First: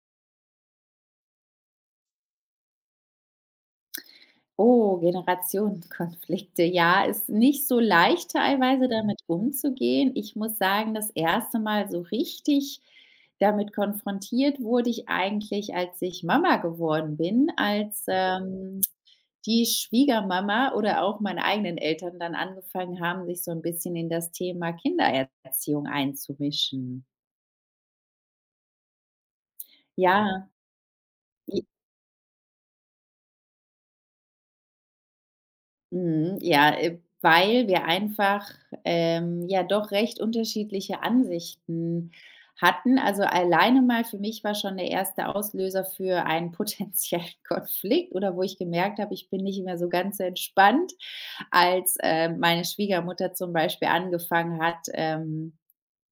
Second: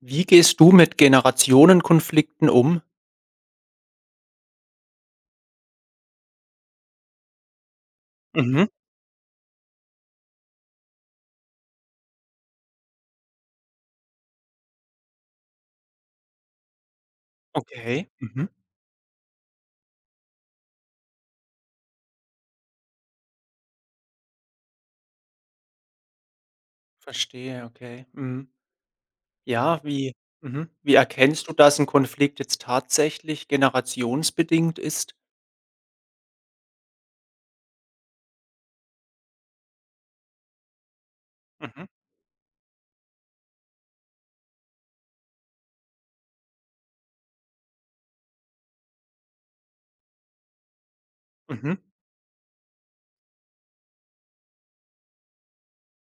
Wie gehst du mit Generationenkonflikten um? Oh, Generationenkonflikte. Ja, ist nicht so leicht Mhm. teilweise damit umzugehen. Ich muss sagen, das erste Mal so richtig damit konfrontiert wurde ich eigentlich, als ich Mama geworden bin, als, Okay. Mhm. Die Schwiegermama oder auch meine eigenen Eltern dann angefangen haben, sich so ein bisschen in das Thema Kindererziehung einzumischen. Verstehe, okay. Mhm. Ja, Ja. Wie erkennst du, dass ein Konflikt jetzt tatsächlich generationsbedingt ist? Mhm, ja, weil wir einfach, ja doch recht unterschiedliche Mhm. Ansichten hatten. Also, alleine mal für mich war schon der erste Auslöser für einen potenziellen Konflikt oder wo ich gemerkt habe, ich bin nicht mehr so ganz so entspannt, Mhm. als, meine Schwiegermutter zum Beispiel angefangen hat,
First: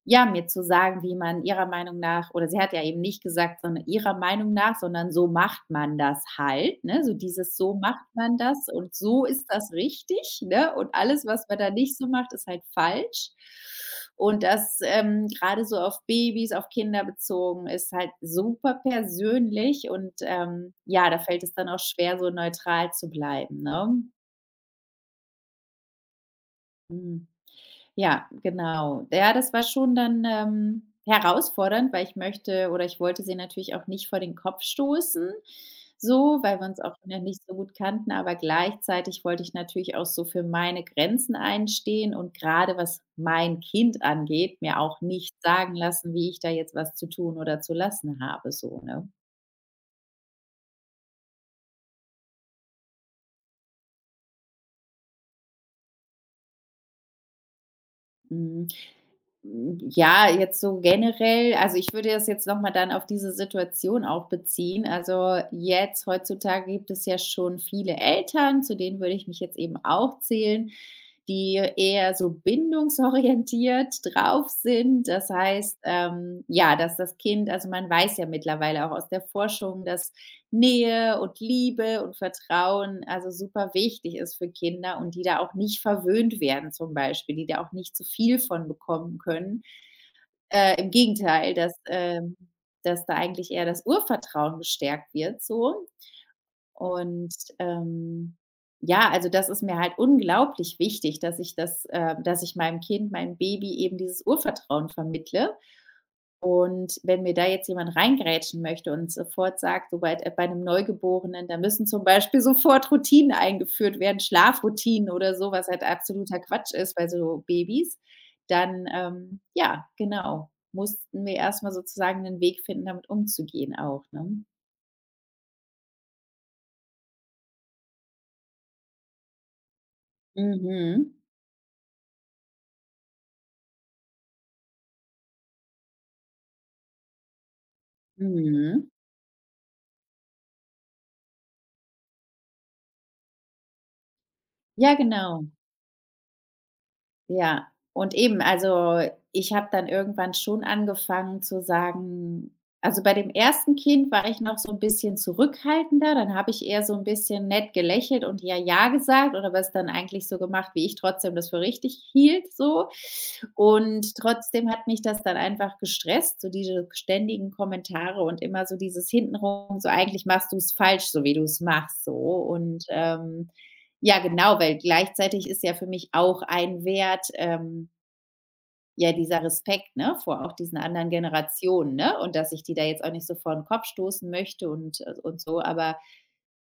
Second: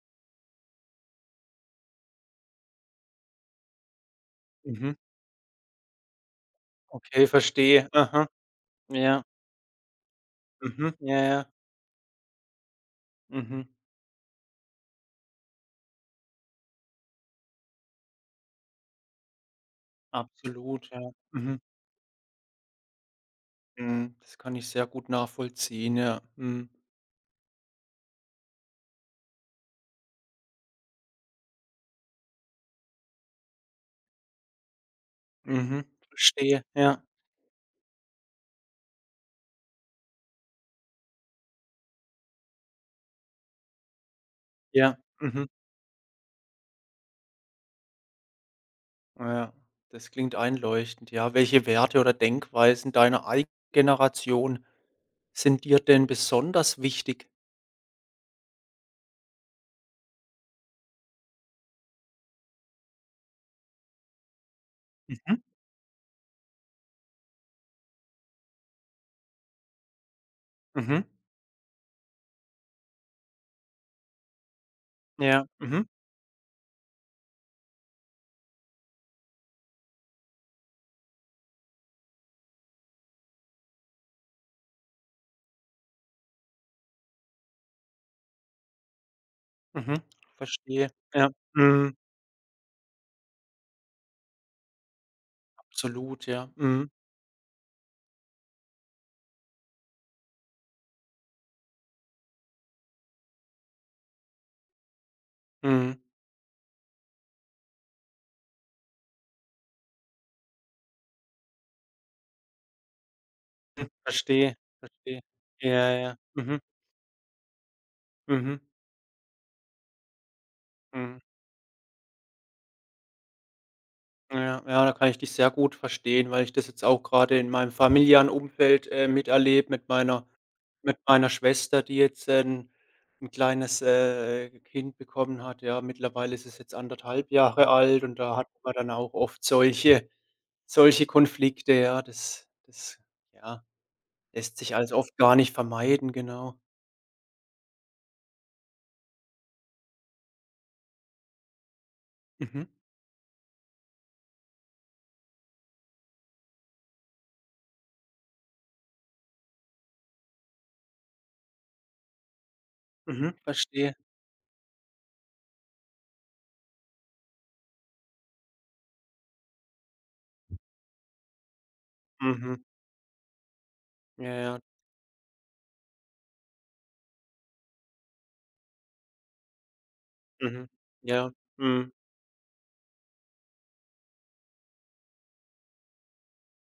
ja, mir zu sagen, wie man ihrer Meinung nach oder sie hat ja eben nicht gesagt, sondern ihrer Meinung nach, Mhm. sondern so macht man das halt, ne? So Okay, dieses so verstehe. macht Aha. man das und Ja. so ist das richtig, ne? Und Mhm. Ja, alles, was ja. man da nicht so macht, ist halt falsch. Mhm. Und das, grade so auf Babys, auf Kinder bezogen, ist halt super persönlich und, Absolut, ja, ja. da fällt es Mhm. dann auch schwer, so neutral zu bleiben, ne? Mhm. Das kann ich sehr gut nachvollziehen, ja. Mhm. Mhm. Ja, genau. Ja, das war schon dann, herausfordernd, weil ich möchte oder ich wollte sie natürlich auch nicht vor den Kopf stoßen, Mhm. so, weil Verstehe. wir uns auch Ja. noch nicht so gut kannten, aber gleichzeitig wollte ich natürlich auch so für meine Grenzen einstehen und gerade was mein Kind angeht, mir Ja. auch nicht Mhm. sagen lassen, wie ich da jetzt was zu tun oder zu lassen habe so, ne? Ja, das klingt einleuchtend, ja. Welche Werte oder Denkweisen deiner eigenen Generation sind dir denn besonders wichtig? Mhm. Ja, jetzt so generell, also ich würde das jetzt noch mal dann auf diese Situation auch beziehen. Mhm. Also jetzt heutzutage gibt es ja schon viele Eltern, zu denen würde ich mich jetzt eben auch zählen, Mhm. die eher so bindungsorientiert drauf sind. Das Ja, heißt, mhm, ja, dass das Kind also man weiß ja mittlerweile auch aus der Forschung, dass Nähe und Liebe und Vertrauen, also super wichtig ist für Kinder und die da auch nicht verwöhnt werden zum Beispiel, die da auch nicht zu viel von bekommen können. mhm, verstehe. Im Ja, Gegenteil, dass, mhm, ähm dass da eigentlich eher das Urvertrauen gestärkt wird so. absolut, ja. Mhm, Und, ähm, ja, also das ist mir halt unglaublich wichtig, dass ich dass ich meinem Kind, meinem Baby eben dieses Urvertrauen vermittle. mhm. Und wenn mir da jetzt jemand reingrätschen möchte und sofort sagt, sobald bei einem Neugeborenen, da müssen zum Beispiel sofort Routinen eingeführt werden, Verstehe, Schlafroutinen verstehe. oder so, was halt Ja, ja. absoluter Mhm, Quatsch ist bei so Babys, mhm, dann, ja, genau, mhm. mussten wir erst mal sozusagen einen Weg finden, damit umzugehen auch, ne? Ja, ja, da kann ich dich sehr gut verstehen, weil ich das jetzt auch gerade in meinem familiären Umfeld, miterlebe mit meiner Mit Mhm. meiner Schwester, die jetzt, 'n kleines, Kind bekommen hat, ja. Mittlerweile ist es jetzt anderthalb Jahre alt und da hat man Mhm. dann auch oft solche Konflikte, ja. Das, ja, lässt sich Ja, also oft gar genau. nicht vermeiden, genau. Ja, und eben, also, ich habe dann irgendwann schon angefangen zu sagen Mhm, also, bei dem ersten Kind war ich noch so ein bisschen zurückhaltender, dann habe ich eher so ein bisschen nett gelächelt und „ja, ja" gesagt oder was dann eigentlich so gemacht, wie ich trotzdem das für richtig hielt so. mhm, verstehe. Und trotzdem hat mich das dann einfach gestresst, so diese ständigen Kommentare und immer so dieses hintenrum, so: „Eigentlich machst du es falsch, so wie du es machst", so. Mhm, Und, ja, ja, genau, ja, weil gleichzeitig ist ja für mich auch ein Wert, ja, dieser Respekt, ne, vor auch mhm, diesen anderen ja, mhm, Generationen, ne? Und dass ich die da jetzt auch nicht so vor den Kopf stoßen möchte und so, aber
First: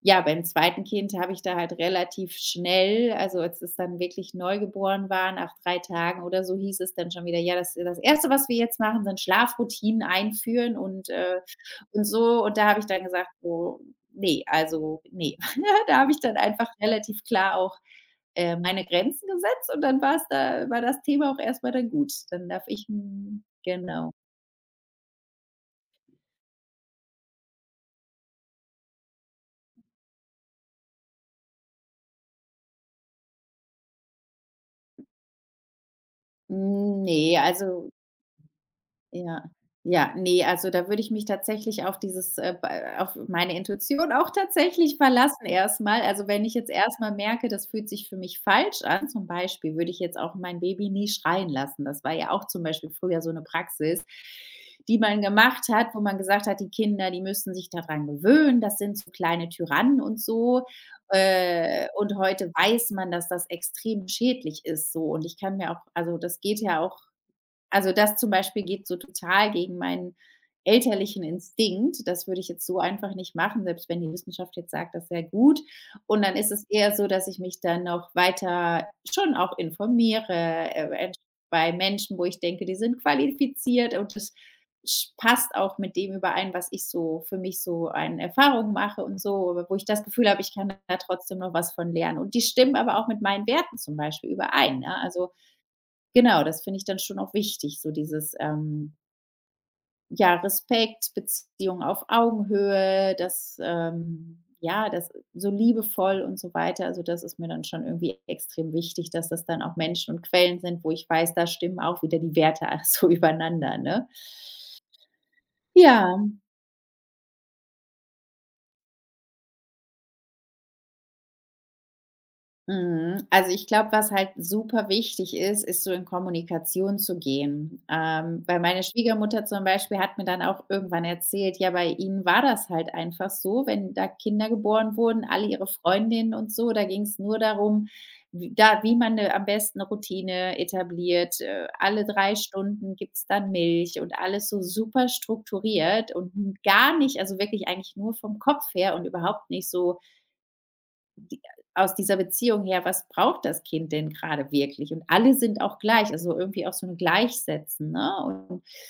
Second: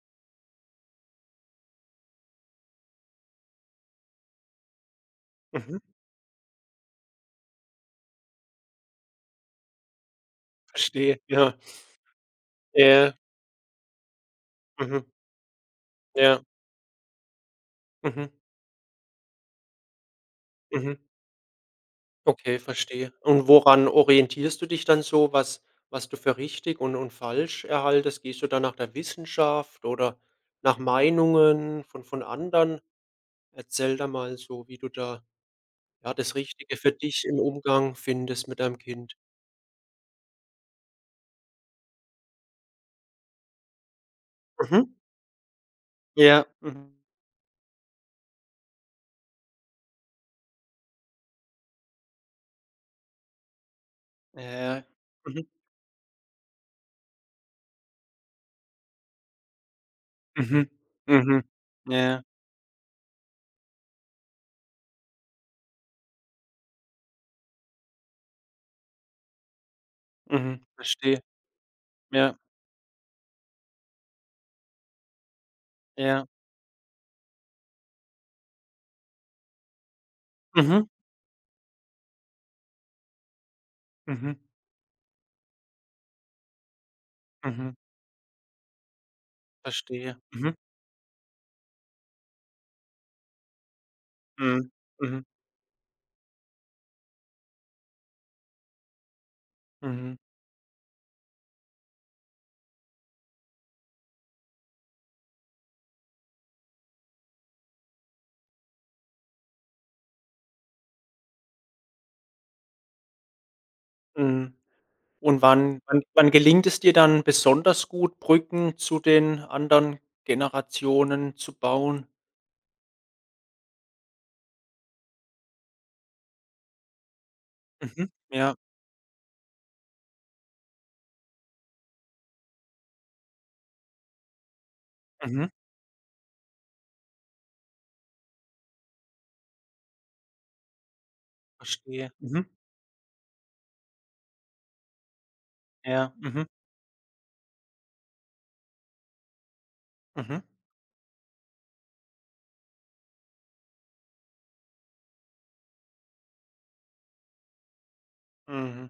ja, beim zweiten Kind habe ich da halt relativ schnell also, als es dann wirklich neugeboren war, nach mhm, 3 Tagen oder so, hieß es dann schon wieder: „Ja, das erste, was wir jetzt machen, sind Schlafroutinen einführen verstehe, ja, und so." Und da habe ich ja, dann ja. gesagt: „Oh, ne, Mhm, also, nee". Da habe ich dann ja, einfach relativ klar auch, mhm, meine Grenzen gesetzt und dann war es, da war mhm. das Thema auch erstmal dann gut. Dann Okay, darf ich, verstehe. hm, Und woran genau. orientierst du dich dann so, was du für richtig und falsch erhaltest? Gehst du dann nach der Wissenschaft oder nach Meinungen von anderen? Erzähl da mal so, wie du da, ja, das Richtige für Hm, dich ne, im also. Umgang findest mit deinem Kind. Ja. Ja, nee, also da würde ich mich tatsächlich auf dieses, bei auf meine Intuition auch Mhm. tatsächlich verlassen erstmal. Also, wenn Ja. ich jetzt Mhm. erstmal merke, das fühlt sich für mich falsch an, zum Beispiel würde ich jetzt auch mein Baby nie schreien lassen. Das war ja auch zum Beispiel früher so eine Praxis, Ja, ja. die man Mhm. gemacht hat, wo man gesagt hat, die Kinder, die müssen sich daran gewöhnen, das sind so kleine Tyrannen und so. Mhm. Mhm. Ja, Und ja. heute weiß man, dass das extrem schädlich ist so und ich kann mir auch also, das geht ja auch also, das zum Beispiel geht so total gegen meinen Mhm. Verstehe. elterlichen Instinkt. Das Ja, würde ich jetzt so einfach nicht machen, selbst wenn die Wissenschaft jetzt sagt, das sehr gut. Und ja. dann ist es eher so, dass ich mich dann noch weiter schon auch informiere, Mhm. Entsch bei Menschen, wo ich denke, die sind qualifiziert und das Mhm. sch passt auch mit dem überein, was ich so für mich Mhm. so an Erfahrungen mache und so, aber wo ich das Verstehe. Gefühl habe, ich Mhm. kann da trotzdem noch was von lernen. Und die stimmen aber auch mit meinen Werten zum Beispiel Mhm. überein, ne? Mhm. Also, genau, das finde ich dann schon auch wichtig, so dieses, Mhm. ja, Respekt, Beziehung auf Augenhöhe, das, ja, das so liebevoll und so weiter. Also, das ist mir dann schon irgendwie extrem wichtig, dass das dann auch Menschen und Quellen sind, wo ich weiß, da stimmen auch wieder die Werte so übereinander, ne? Mhm. Und wann wann Ja. wann gelingt es dir dann besonders gut, Brücken zu den anderen Generationen zu bauen? Mhm. Also, ich glaube, was halt super wichtig ist, ist so in Kommunikation zu gehen. Mhm. Ja. Weil meine Schwiegermutter zum Beispiel hat mir dann auch irgendwann erzählt, ja, bei ihnen war das halt einfach so, wenn da Kinder geboren wurden, alle Mhm. ihre Freundinnen und so, da ging es nur darum, wie man 'ne am besten 'ne Routine etabliert. Alle Verstehe. 3 Mhm. Stunden gibt es dann Milch und alles so super strukturiert Ja. Mhm. und gar nicht also, wirklich eigentlich nur vom Kopf her und überhaupt nicht so Mhm. die aus dieser Beziehung her, was braucht das Kind denn gerade wirklich? Und alle sind auch gleich, also irgendwie auch so ein Gleichsetzen, ne? Und, Mhm.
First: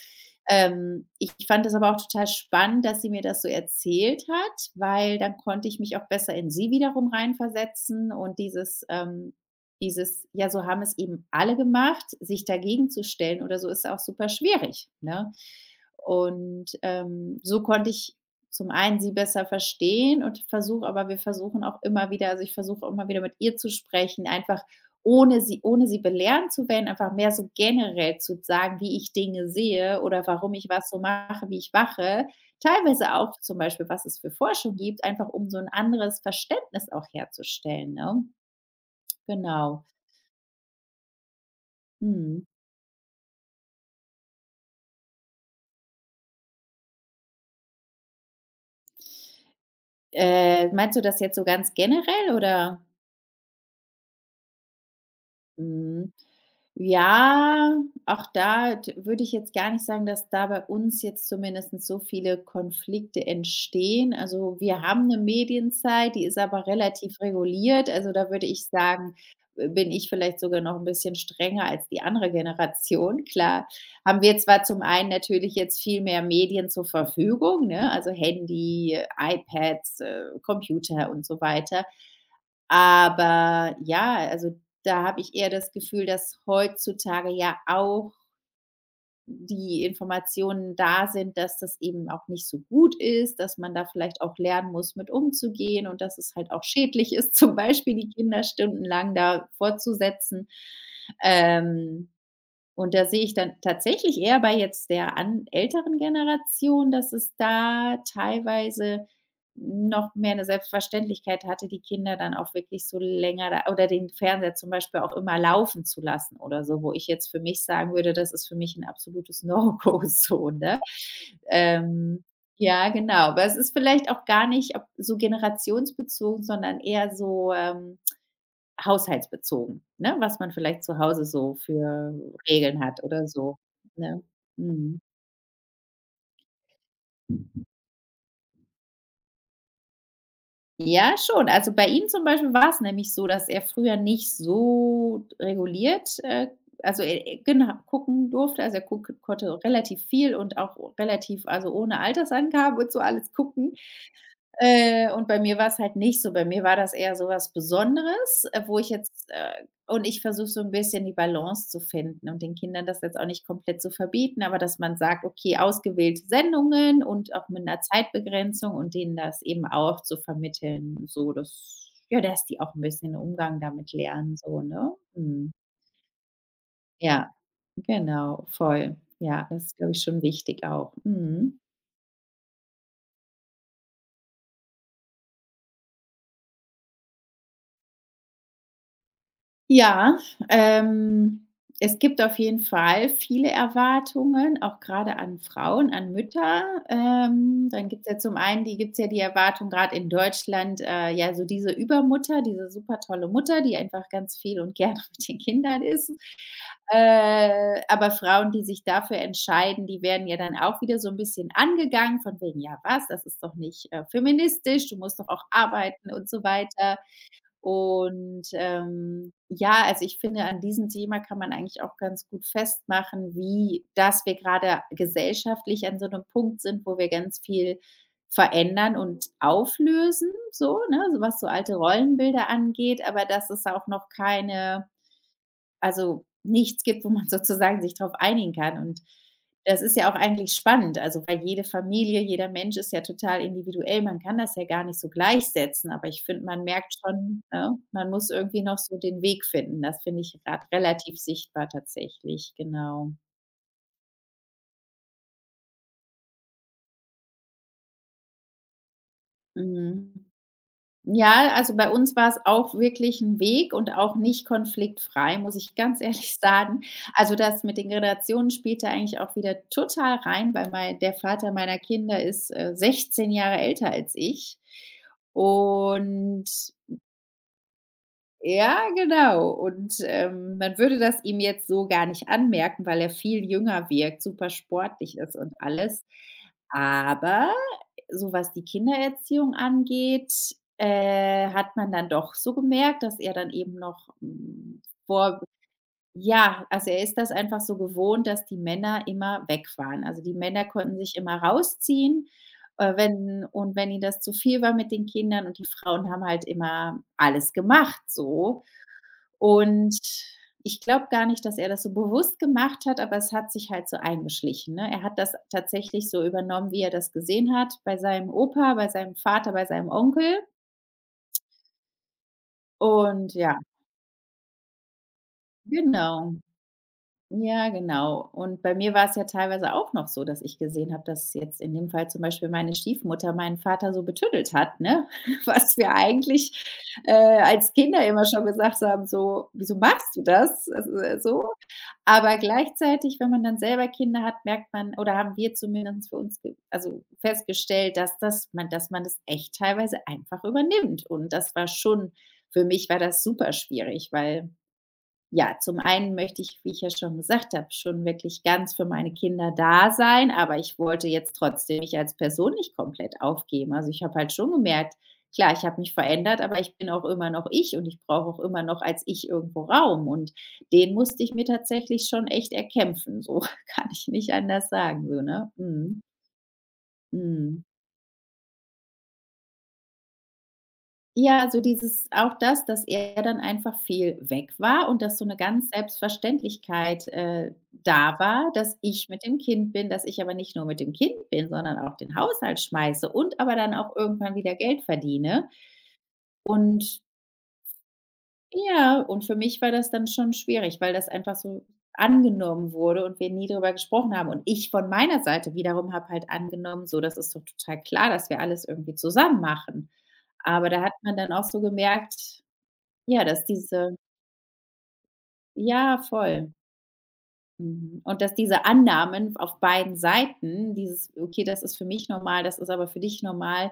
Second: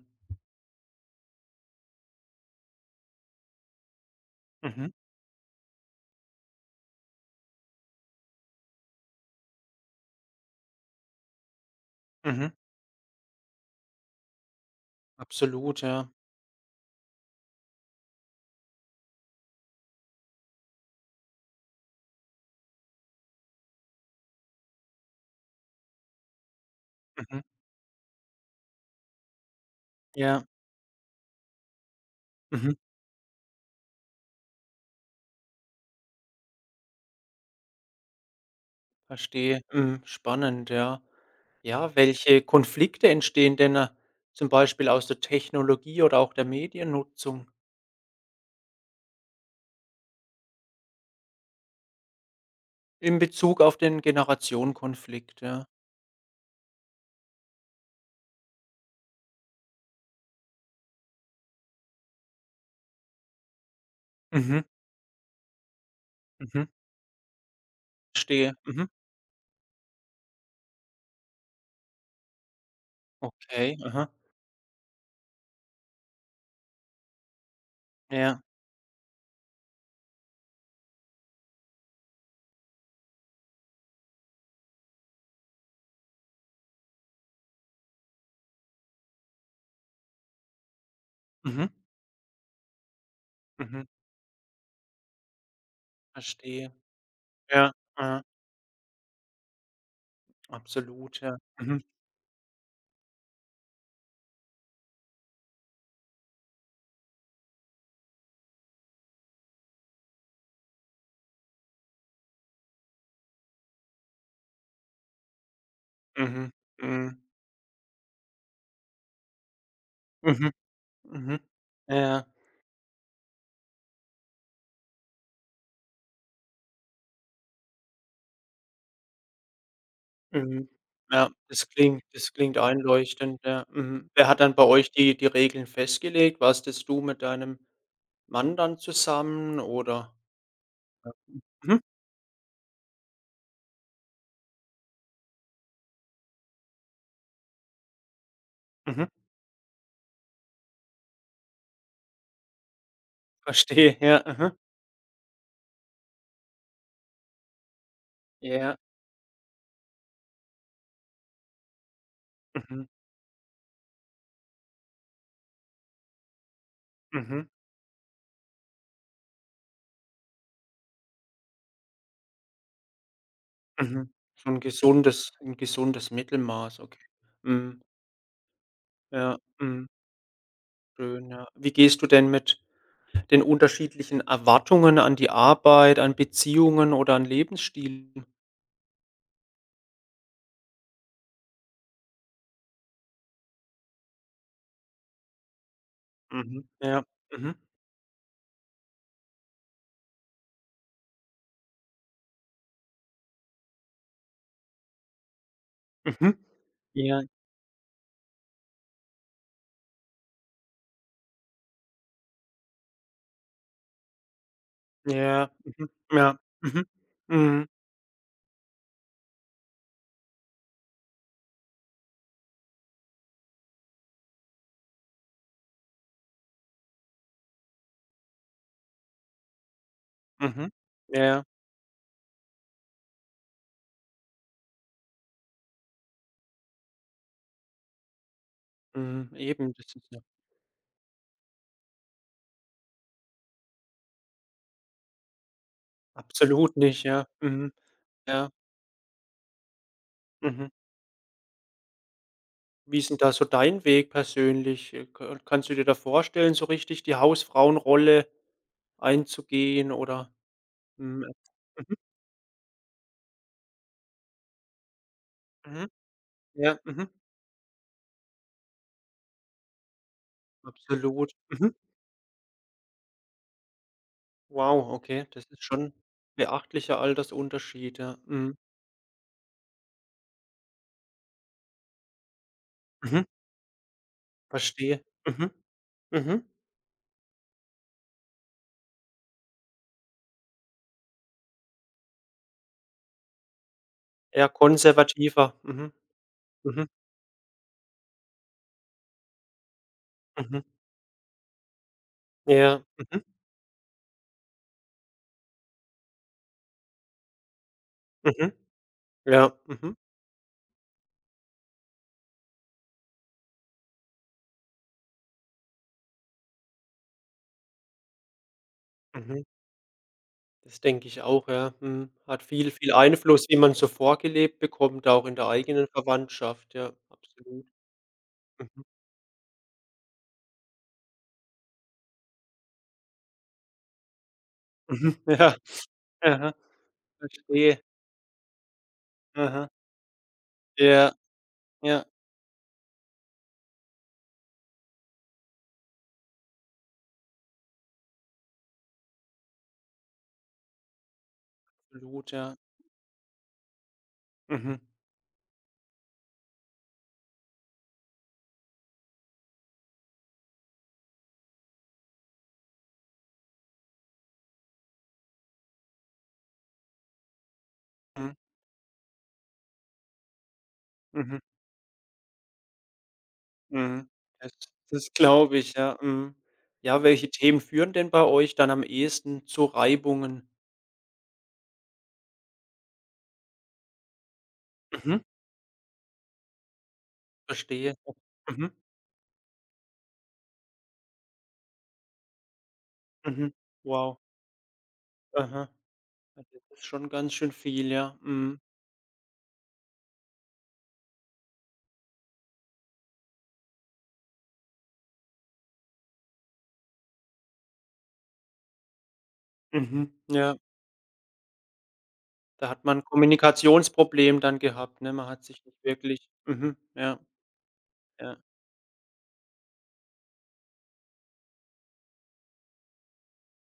ich fand das aber auch total spannend, dass sie mir das so erzählt hat, Mhm. weil dann konnte ich mich auch besser in sie wiederum reinversetzen und dieses ja, so haben es eben alle gemacht, sich Mhm. dagegen zu stellen oder so, ist auch super schwierig, ne? Absolut, ja. Und, so konnte ich zum einen sie besser verstehen und versuche aber wir versuchen auch immer wieder also, ich versuche immer wieder mit ihr zu sprechen, einfach ohne sie belehren zu werden, einfach mehr Mhm. so generell zu sagen, wie ich Dinge sehe oder Ja. warum ich was so mache, wie ich mache. Mhm. Teilweise auch zum Beispiel, was es für Forschung gibt, einfach um so ein anderes Verständnis auch herzustellen, ne? Verstehe. Genau. Mhm. Spannend, ja. Ja, welche Mhm. Konflikte entstehen denn, zum Beispiel aus der Technologie oder auch der Mediennutzung Meinst du das jetzt so ganz generell oder? in Bezug auf den Generationenkonflikt, ja? Mhm. Ja, auch da d würde ich jetzt gar nicht sagen, dass da bei uns jetzt zumindest so viele Konflikte entstehen. Also, Mhm. wir haben eine Medienzeit, die ist aber Mhm. relativ reguliert. Also, da würde Verstehe. ich Mhm. sagen, bin ich vielleicht sogar noch ein bisschen strenger als die andere Generation. Klar, Okay. Aha. haben wir zwar zum einen natürlich jetzt viel mehr Medien zur Verfügung, ne, also Ja. Handy, iPads, Computer und so weiter. Aber ja, also da habe ich eher das Gefühl, dass heutzutage ja auch die Informationen da sind, dass Mhm. das eben auch nicht so gut ist, dass man Mhm. da vielleicht auch lernen muss, mit umzugehen und dass es halt auch Verstehe. schädlich ist, zum Ja, Beispiel die ja, Kinder stundenlang da fortzusetzen. absolut, ja. Mhm. Ähm, und da sehe ich dann tatsächlich eher bei jetzt der an älteren Generation, dass es da teilweise noch mehr eine Selbstverständlichkeit hatte, die Kinder dann auch wirklich so länger da oder den Fernseher zum Beispiel auch immer laufen zu lassen Mhm. oder so, wo ich Mhm. jetzt für mich sagen würde, das ist für mich ein absolutes No-Go so, Mhm. ne? Mhm. Ähm, Ja. ja, genau. Aber es ist vielleicht auch gar nicht ob so generationsbezogen, sondern eher so, haushaltsbezogen, ne, was man Mhm. vielleicht zu Hause Ja, so für das klingt Regeln hat oder einleuchtend, so, ja. Mhm. ne? Wer hat dann bei euch Mhm. die Regeln festgelegt? Warst jetzt du mit deinem Mann dann zusammen oder Ja, schon. Also, mhm. bei ihm zum Beispiel war es nämlich so, dass er früher nicht so reguliert, also, genau, gucken durfte. Also, er Mhm. guck konnte relativ viel und auch relativ also, ohne Altersangabe und so alles gucken. Verstehe, ja. Mhm. Und bei mir war's halt nicht so. Bei mir war das eher so was Besonderes, Ja. wo ich jetzt und ich versuche so 'n bisschen die Balance zu finden und den Kindern Mhm. das jetzt auch nicht komplett zu verbieten, aber dass man sagt: „Okay, ausgewählte Sendungen und auch Mhm. mit 'ner Zeitbegrenzung" und denen das eben auch zu vermitteln, so dass ja, dass die auch 'n bisschen Umgang damit Mhm. lernen, So 'n so, ne? gesundes Mhm. 'n gesundes Mittelmaß, okay. Ja, Mhm. genau, voll. Ja. Ja, das ist, Mhm. glaube ich, schon wichtig auch. Schön, ja. Mhm. Wie gehst du denn mit den unterschiedlichen Erwartungen an die Arbeit, an Beziehungen oder an Lebensstil? Ja, ähm, es gibt auf jeden Fall viele Erwartungen, auch gerade an Frauen, an Mütter. Mhm. Ja. Mhm. Dann gibt es ja zum einen die Erwartung gerade in Deutschland, ja, so diese Übermutter, diese supertolle Mutter, die einfach ganz viel und gerne mit den Kindern ist. Mhm. Ja. Aber Frauen, die sich dafür entscheiden, die werden ja dann auch wieder so ein bisschen angegangen von wegen: „Ja was, das ist doch nicht, feministisch, du musst doch auch Ja. Mhm. arbeiten“ und Ja. so Mhm. weiter. Mhm. Ja, also, ich finde, an diesem Thema kann man eigentlich auch ganz gut festmachen, wie dass wir gerade gesellschaftlich an so einem Punkt sind, wo wir ganz viel verändern und auflösen, Mhm. so, ne, so was Ja. so alte Rollenbilder angeht, aber dass es auch noch keine also nichts gibt, wo man sozusagen sich darauf einigen kann. Und Mhm. Eben, das das ist ja ist auch ja eigentlich spannend, also weil jede Familie, jeder Mensch ist ja total individuell. Man kann das ja gar nicht so gleichsetzen, aber ich finde, man absolut merkt nicht, ja. schon, Mhm. ne, man muss Ja. irgendwie noch so den Weg finden. Das finde ich gerade Mhm. relativ sichtbar tatsächlich, Wie ist genau. denn da so dein Weg persönlich? Ka Kannst du dir da vorstellen, so richtig die Hausfrauenrolle einzugehen Mhm. oder, hm, Ja, also äh bei mhm. uns war es auch wirklich 'n Weg und auch nicht konfliktfrei, muss ich Mhm. ganz ehrlich Ja. sagen. Mhm. Also, das mit den Generationen spielt da eigentlich auch wieder total rein, weil mein der Absolut. Vater Mhm. meiner Kinder ist, 16 Jahre älter als ich, Wow, okay, das ist schon und beachtlicher Altersunterschied, ja. Mhm. ja, genau. Und man würde das ihm jetzt so gar nicht anmerken, weil er Mhm. viel jünger wirkt, super Verstehe. sportlich ist Mhm. und alles. Mhm. Aber so was die Kindererziehung angeht, hat man dann doch so gemerkt, dass er dann eben noch, Eher hm, vor konservativer. Mhm. ja, Mhm. also er ist das einfach so gewohnt, dass die Männer immer weg waren. Also, die Männer Mhm. konnten sich immer rausziehen, Ja. äh, Mhm. wenn und wenn ihnen das zu viel war mit den Kindern, und die Frauen haben halt immer alles gemacht Mhm. so. Ja. Mhm. Und ich glaube gar nicht, dass er das so bewusst gemacht hat, aber es hat sich halt so eingeschlichen, ne? Er hat das tatsächlich so übernommen, wie er das gesehen hat, bei seinem Opa, bei seinem Mhm. Vater, bei seinem Onkel Das denke ich auch, ja. Mhm. Hat viel viel und Einfluss, wie ja, man so vorgelebt bekommt, auch in der eigenen genau. Verwandtschaft. Ja, absolut. Ja, genau. Und Mhm. bei Mhm. mir war es ja teilweise auch noch so, dass ich gesehen habe, dass jetzt in dem Fall zum Beispiel meine Stiefmutter meinen Vater so betüddelt hat, ne? Ja. Was wir Aha. eigentlich, als Verstehe. Kinder immer schon gesagt haben, so: Aha. „Wieso machst du das?“ Ja. Ja. Aber gleichzeitig, wenn man dann selber Kinder hat, merkt man, oder haben wir zumindest für uns ge also festgestellt, dass das man dass man das echt teilweise einfach übernimmt. Und das war schon Absolut, ja. für mich war das super schwierig, weil Mhm. ja, zum einen möchte ich, wie ich ja schon gesagt habe, schon wirklich ganz für meine Kinder da sein, aber ich wollte jetzt trotzdem mich als Person nicht komplett aufgeben. Also, ich habe halt schon gemerkt, klar, ich habe mich verändert, aber ich bin auch immer noch ich, und ich brauche Mhm. auch immer noch als ich irgendwo Raum, und den musste ich Mhm. mir tatsächlich schon echt erkämpfen. So kann ich Mhm. nicht Das anders sagen, das so, ne? glaube ich, ja, Mhm. mhm. Ja, welche Themen Mhm. führen denn bei euch dann am ehesten zu Reibungen? Ja, so dieses auch das, dass er dann einfach viel weg war und dass Mhm, so eine ganz Selbstverständlichkeit, verstehe. da war, Mhm, dass ich mit dem Kind bin, dass ich aber nicht nur mit dem Kind bin, sondern auch den Haushalt schmeiße und mhm. aber dann auch Wow. irgendwann wieder Geld verdiene. Aha. Ja, das ist Und schon ganz schön viel, ja. Mhm, ja, und für mich war das dann schon schwierig, weil das einfach so angenommen wurde und wir nie darüber gesprochen haben. Und ich von meiner Seite wiederum habe halt angenommen: „So, das ist doch total klar, dass wir alles irgendwie zusammen machen.“ mhm, ja. Aber da hat man dann auch so gemerkt, Da hat man 'n ja, dass diese, Kommunikationsproblem dann gehabt, ne? Man hat sich nicht ja, wirklich voll. Ja, Mhm. Und dass ja, diese Annahmen auf beiden Seiten, dieses: „Okay, das ist für mich normal, das ist aber für dich normal“,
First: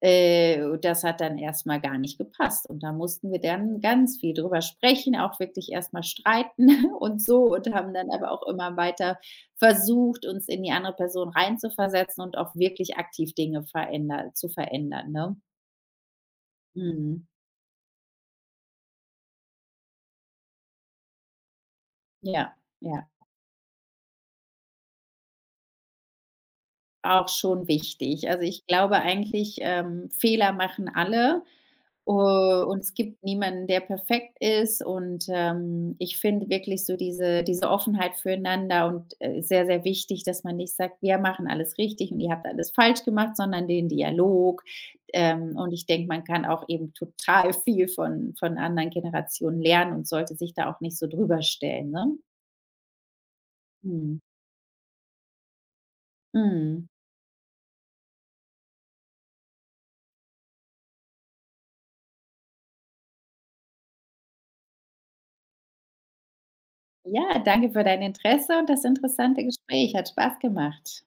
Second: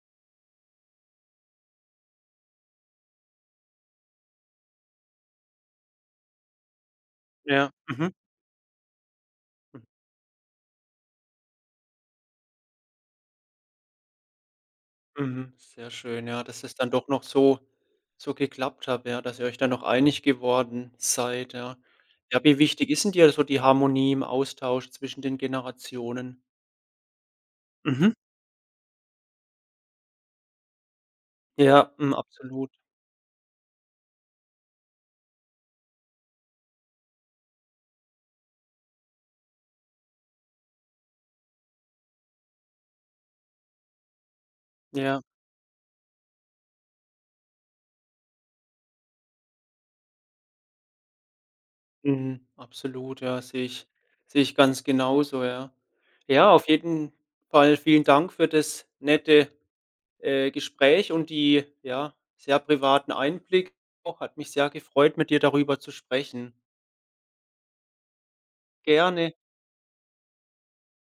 das hat dann erstmal gar nicht gepasst. Und da mussten wir dann ganz viel drüber sprechen, auch wirklich erstmal streiten und so, ja, und haben mhm, dann mhm. aber auch immer weiter versucht, uns in die andere Person reinzuversetzen und auch wirklich aktiv Dinge veränder zu verändern, ne? Mhm, sehr schön, ja, dass es dann doch noch Mhm. so so geklappt hat, ja, dass ihr euch dann noch einig geworden seid, ja. Ja, Ja, wie wichtig ist ja. denn dir so die Harmonie im Austausch zwischen den Generationen? Auch schon Mhm. wichtig. Also, ich glaube eigentlich, Fehler machen alle, Ja, mhm, absolut. und es gibt niemanden, der perfekt ist, und, ich finde wirklich so diese Offenheit füreinander und, ist sehr, sehr wichtig, dass man nicht sagt: „Wir machen alles richtig und ihr habt alles falsch gemacht“, sondern den Dialog. Ja, Und ich denke, man kann auch eben total viel von anderen Generationen lernen und sollte sich da auch nicht so drüber stellen, ne? mhm, absolut, ja, sehe ich Mhm. sehe ich ganz genauso, ja. Ja, auf Mhm. jeden Fall vielen Dank für das nette, Gespräch und die, ja, sehr privaten Einblicke auch. Hat mich sehr gefreut, mit dir darüber zu sprechen. Ja, danke für dein Interesse und das Gerne. interessante Gespräch. Hat Spaß gemacht.